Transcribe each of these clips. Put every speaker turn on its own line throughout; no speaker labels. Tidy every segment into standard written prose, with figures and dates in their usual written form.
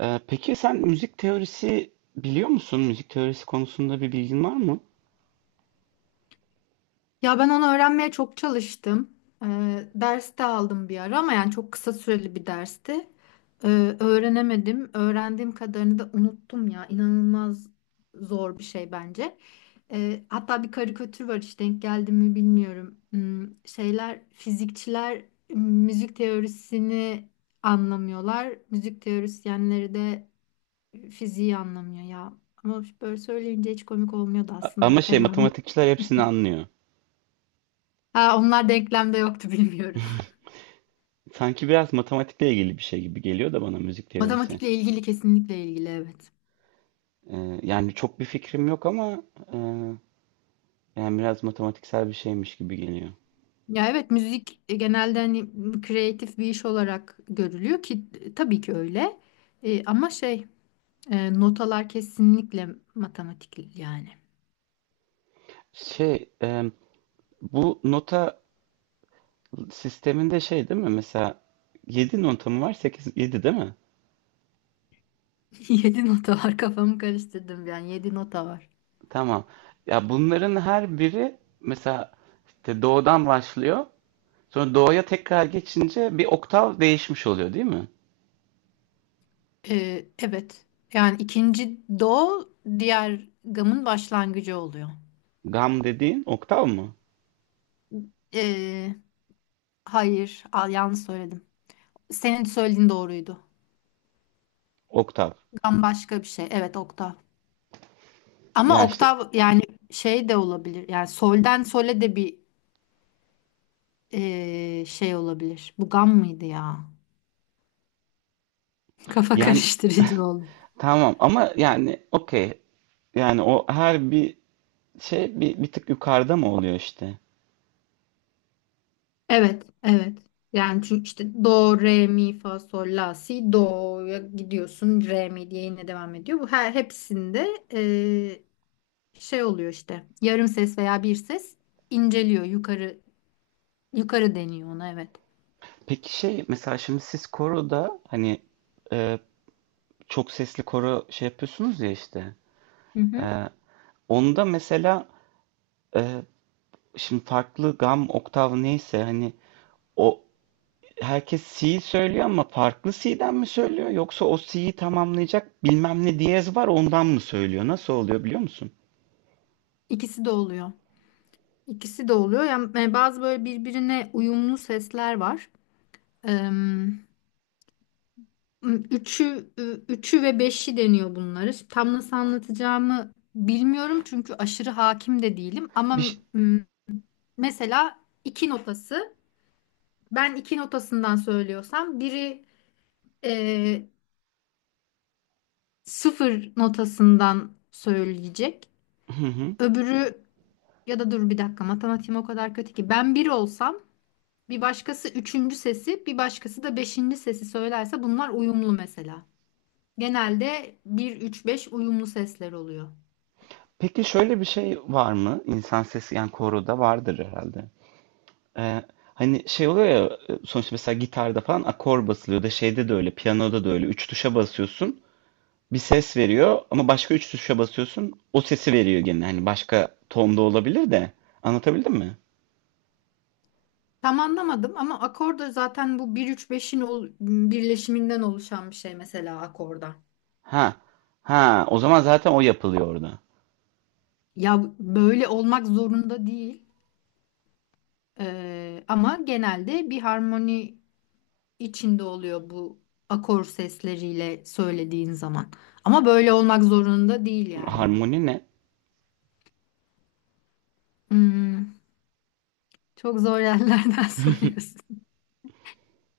Peki sen müzik teorisi biliyor musun? Müzik teorisi konusunda bir bilgin var mı?
Ya ben onu öğrenmeye çok çalıştım. Ders de aldım bir ara ama yani çok kısa süreli bir dersti. Öğrenemedim. Öğrendiğim kadarını da unuttum ya. İnanılmaz zor bir şey bence. Hatta bir karikatür var işte denk geldi mi bilmiyorum. Fizikçiler müzik teorisini anlamıyorlar. Müzik teorisyenleri de fiziği anlamıyor ya. Ama böyle söyleyince hiç komik olmuyordu
A-
aslında
ama şey
fena bir.
matematikçiler hepsini anlıyor.
Ha, onlar denklemde yoktu bilmiyorum.
Sanki biraz matematikle ilgili bir şey gibi geliyor da bana müzik teorisi.
Matematikle ilgili kesinlikle ilgili evet.
Yani çok bir fikrim yok ama e, yani biraz matematiksel bir şeymiş gibi geliyor.
Ya evet müzik genelde hani kreatif bir iş olarak görülüyor ki tabii ki öyle. Ama şey notalar kesinlikle matematik yani.
Şey bu nota sisteminde şey değil mi? Mesela 7 nota mı var? Sekiz yedi değil mi?
Yedi nota var, kafamı karıştırdım, yani yedi nota var.
Tamam. Ya bunların her biri mesela işte do'dan başlıyor. Sonra do'ya tekrar geçince bir oktav değişmiş oluyor değil mi?
Evet, yani ikinci do diğer gamın başlangıcı oluyor.
Gam dediğin oktav mı?
E, hayır al, yanlış söyledim. Senin söylediğin doğruydu.
Oktav.
Gam başka bir şey. Evet, oktav. Ama
Yani işte
oktav yani şey de olabilir. Yani solden sole de bir şey olabilir. Bu gam mıydı ya? Kafa
yani
karıştırıcı oldu.
tamam ama yani okey. Yani o her bir şey bir, tık yukarıda mı oluyor işte?
Evet, evet. Yani çünkü işte do, re, mi, fa, sol, la, si, do'ya gidiyorsun. Re, mi diye yine devam ediyor. Bu her hepsinde eee, şey oluyor işte. Yarım ses veya bir ses inceliyor. Yukarı deniyor ona, evet.
Peki şey mesela şimdi siz koroda hani e, çok sesli koro şey yapıyorsunuz ya işte.
Hı hı.
E, Onda mesela e, şimdi farklı gam oktav neyse hani o herkes C söylüyor ama farklı C'den mi söylüyor yoksa o C'yi tamamlayacak bilmem ne diyez var ondan mı söylüyor? Nasıl oluyor biliyor musun?
İkisi de oluyor. İkisi de oluyor. Yani bazı böyle birbirine uyumlu sesler var. Em, üçü ve beşi deniyor bunları. Şimdi tam nasıl anlatacağımı bilmiyorum çünkü aşırı hakim de değilim. Ama
Bir ş-
m, mesela iki notası, ben iki notasından söylüyorsam biri e, sıfır notasından söyleyecek.
hı hı.
Öbürü ya da dur bir dakika, matematiğim o kadar kötü ki, ben bir olsam bir başkası üçüncü sesi bir başkası da beşinci sesi söylerse bunlar uyumlu mesela. Genelde bir üç beş uyumlu sesler oluyor.
Peki şöyle bir şey var mı? İnsan sesi yani koroda vardır herhalde. Ee, Hani şey oluyor ya sonuçta mesela gitarda falan akor basılıyor da şeyde de öyle piyanoda da öyle üç tuşa basıyorsun bir ses veriyor ama başka üç tuşa basıyorsun o sesi veriyor gene hani başka tonda olabilir de anlatabildim mi?
Tam anlamadım ama akorda zaten bu bir üç beşin birleşiminden oluşan bir şey mesela, akorda.
Ha ha, o zaman zaten o yapılıyor orada.
Ya böyle olmak zorunda değil. Ama genelde bir harmoni içinde oluyor bu, akor sesleriyle söylediğin zaman. Ama böyle olmak zorunda değil yani.
Harmoni ne?
Hmm, Çok zor yerlerden soruyorsun.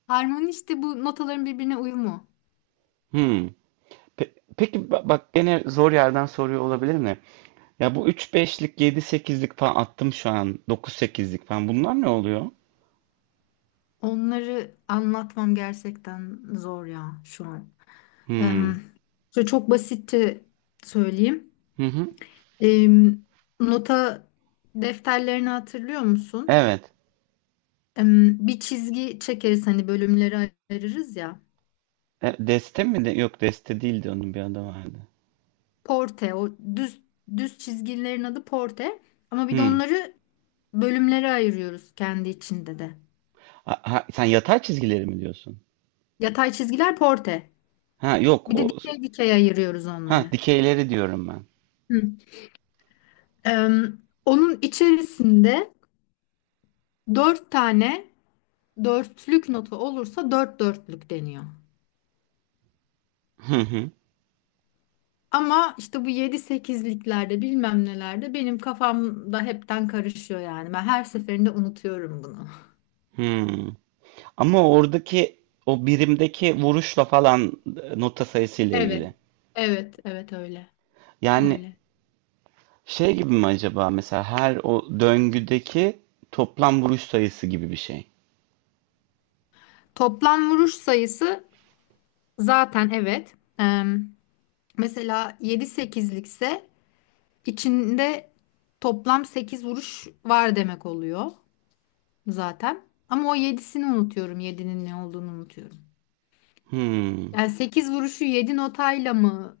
Harmoni işte bu notaların birbirine uyumu.
Hmm. Bak gene zor yerden soruyor olabilir mi? Ya bu üç beşlik, yedi sekizlik falan attım şu an. Dokuz sekizlik falan. Bunlar ne oluyor?
Onları anlatmam gerçekten zor ya şu an.
Hmm.
Em, Şöyle çok basitçe söyleyeyim.
Hı hı.
Em, Nota defterlerini hatırlıyor musun?
Evet.
Bir çizgi çekeriz hani, bölümleri ayırırız ya.
E, deste mi? De? Yok deste değildi onun bir adı vardı.
Porte, o düz çizgilerin adı porte. Ama bir de
Hmm.
onları bölümlere ayırıyoruz kendi içinde de.
Ha, ha, sen yatay çizgileri mi diyorsun?
Yatay çizgiler porte.
Ha yok
Bir
o,
de dikey ayırıyoruz
ha
onları.
dikeyleri diyorum ben.
Hı. Em, Onun içerisinde dört tane dörtlük notu olursa dört dörtlük deniyor.
Hı hı.
Ama işte bu yedi sekizliklerde bilmem nelerde benim kafamda hepten karışıyor yani. Ben her seferinde unutuyorum bunu.
Hmm. Ama oradaki o birimdeki vuruşla falan nota sayısıyla
Evet,
ilgili.
evet, evet öyle,
Yani
öyle.
Şey gibi mi acaba mesela her o döngüdeki toplam vuruş sayısı gibi bir şey.
Toplam vuruş sayısı zaten, evet. Mesela yedi sekizlikse içinde toplam sekiz vuruş var demek oluyor zaten. Ama o yedisini unutuyorum, yedinin ne olduğunu unutuyorum.
Hmm.
Yani 8 vuruşu 7 notayla mı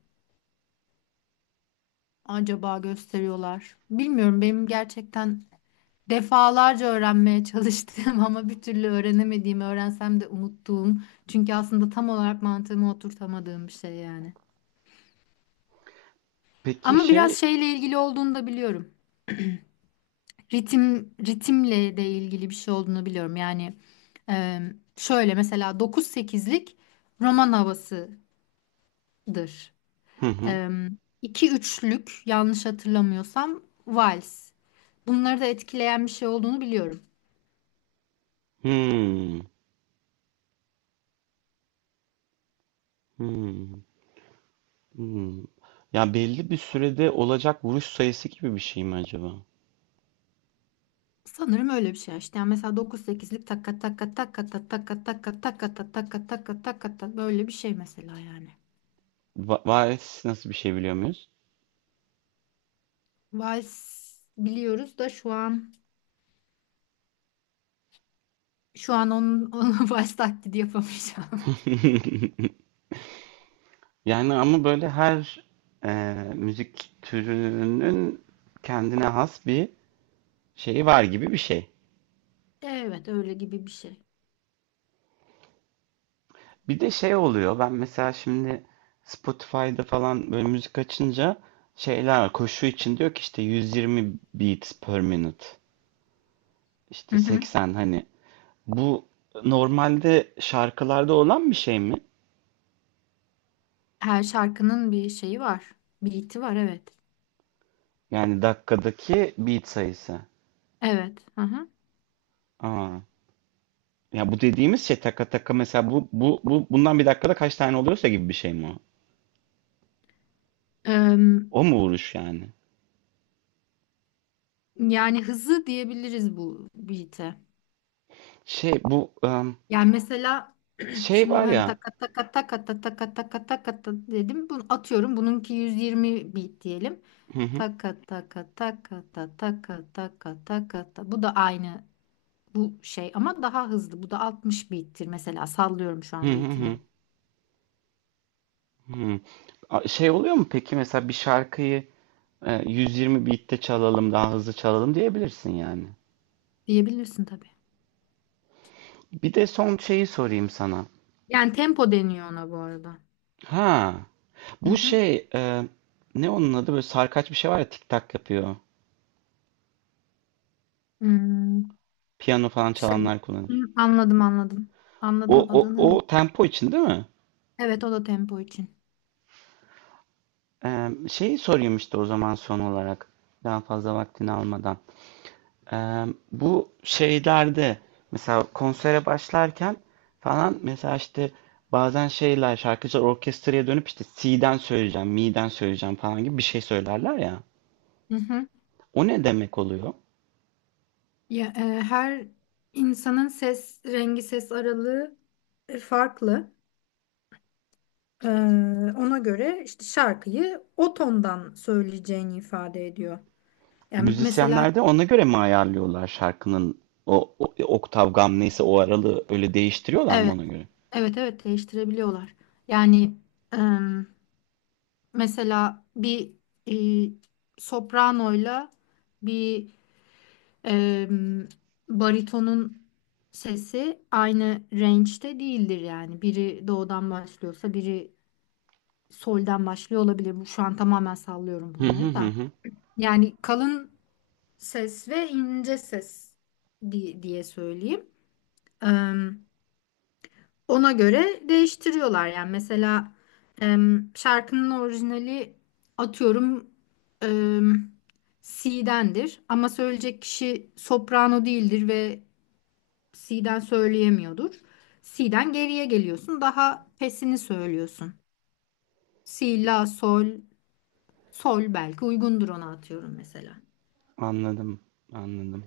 acaba gösteriyorlar? Bilmiyorum, benim gerçekten defalarca öğrenmeye çalıştığım ama bir türlü öğrenemediğim, öğrensem de unuttuğum. Çünkü aslında tam olarak mantığımı oturtamadığım bir şey yani.
Peki
Ama biraz
şey
şeyle ilgili olduğunu da biliyorum. Ritim, ritimle de ilgili bir şey olduğunu biliyorum. Yani e, şöyle mesela dokuz sekizlik roman havasıdır.
hı hı.
E, 2-3'lük yanlış hatırlamıyorsam vals. Bunları da etkileyen bir şey olduğunu biliyorum.
Hmm. Hmm. Hmm. Ya belli bir sürede olacak vuruş sayısı gibi bir şey mi acaba?
Sanırım öyle bir şey işte. Yani mesela 9-8'lik takka takka takka takka takka takka takka takka takka takka takka böyle bir şey mesela yani.
Va varis nasıl bir şey biliyor muyuz?
Vals biliyoruz da şu an onun, onun vals taklidi yapamayacağım.
Yani ama böyle her e, müzik türünün kendine has bir şeyi var gibi bir şey.
Evet öyle gibi bir şey.
Bir de şey oluyor. Ben mesela şimdi Spotify'da falan böyle müzik açınca şeyler var. Koşu için diyor ki işte 120 beats per minute.
Hı
İşte
hı.
80 hani bu normalde şarkılarda olan bir şey mi?
Her şarkının bir şeyi var. Beat'i var, evet.
Yani dakikadaki beat sayısı.
Evet. Hı hı.
Aa. Ya bu dediğimiz şey taka taka mesela bu bundan bir dakikada kaç tane oluyorsa gibi bir şey mi o?
Em,
O mu vuruş yani?
Yani hızı diyebiliriz bu beat'e.
Şey bu
Yani mesela
şey
şimdi
var
ben
ya.
taka taka taka taka taka taka ta dedim. Bunu atıyorum. Bununki 120 bit diyelim.
Hı hı.
Taka taka taka ta taka taka taka ta. Bu da aynı bu şey ama daha hızlı. Bu da 60 bittir mesela. Sallıyorum şu
Hı
an
hı hı.
bitini.
Hmm. Şey oluyor mu peki mesela bir şarkıyı 120 beat'te çalalım daha hızlı çalalım diyebilirsin yani.
Diyebilirsin tabii.
Bir de son şeyi sorayım sana.
Yani tempo deniyor ona bu arada.
Ha
Hı
bu
hı.
şey ne onun adı böyle sarkaç bir şey var ya tik tak yapıyor.
Hmm,
Piyano falan
şey.
çalanlar
Hı,
kullanır.
anladım. Anladım
O
adının.
tempo için değil mi?
Evet, o da tempo için.
E, şeyi sorayım işte o zaman son olarak daha fazla vaktini almadan. Eee, Bu şeylerde mesela konsere başlarken falan mesela işte bazen şeyler şarkıcılar orkestraya dönüp işte C'den söyleyeceğim, mi'den söyleyeceğim falan gibi bir şey söylerler ya.
Hı hı.
O ne demek oluyor?
Ya, her insanın ses rengi, ses aralığı farklı. E, Ona göre işte şarkıyı o tondan söyleyeceğini ifade ediyor. Yani mesela
Müzisyenler de ona göre mi ayarlıyorlar şarkının o oktav gam neyse o aralığı öyle değiştiriyorlar mı
evet,
ona göre?
evet, evet değiştirebiliyorlar. Yani e, mesela bir e, sopranoyla bir e, baritonun sesi aynı range'de değildir yani. Biri doğudan başlıyorsa biri solden başlıyor olabilir. Bu şu an tamamen sallıyorum
Hı hı
bunları
hı
da.
hı.
Yani kalın ses ve ince ses diye söyleyeyim. Em, Ona göre değiştiriyorlar. Yani mesela şarkının orijinali atıyorum em, C'dendir ama söyleyecek kişi soprano değildir ve C'den söyleyemiyordur. C'den geriye geliyorsun. Daha pesini söylüyorsun. Si, la, sol. Sol belki uygundur ona, atıyorum mesela.
Anladım, anladım.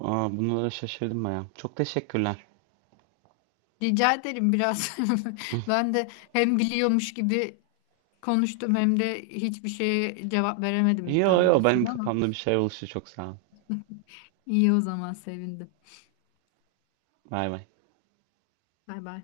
Aa, bunlara şaşırdım baya. Çok teşekkürler.
Rica ederim, biraz ben de hem biliyormuş gibi konuştum hem de hiçbir şeye cevap veremedim
Yo
tam
yo
düzgün
benim
ama
kafamda bir şey oluştu çok sağ ol.
iyi o zaman, sevindim.
Bay bay.
Bay bay.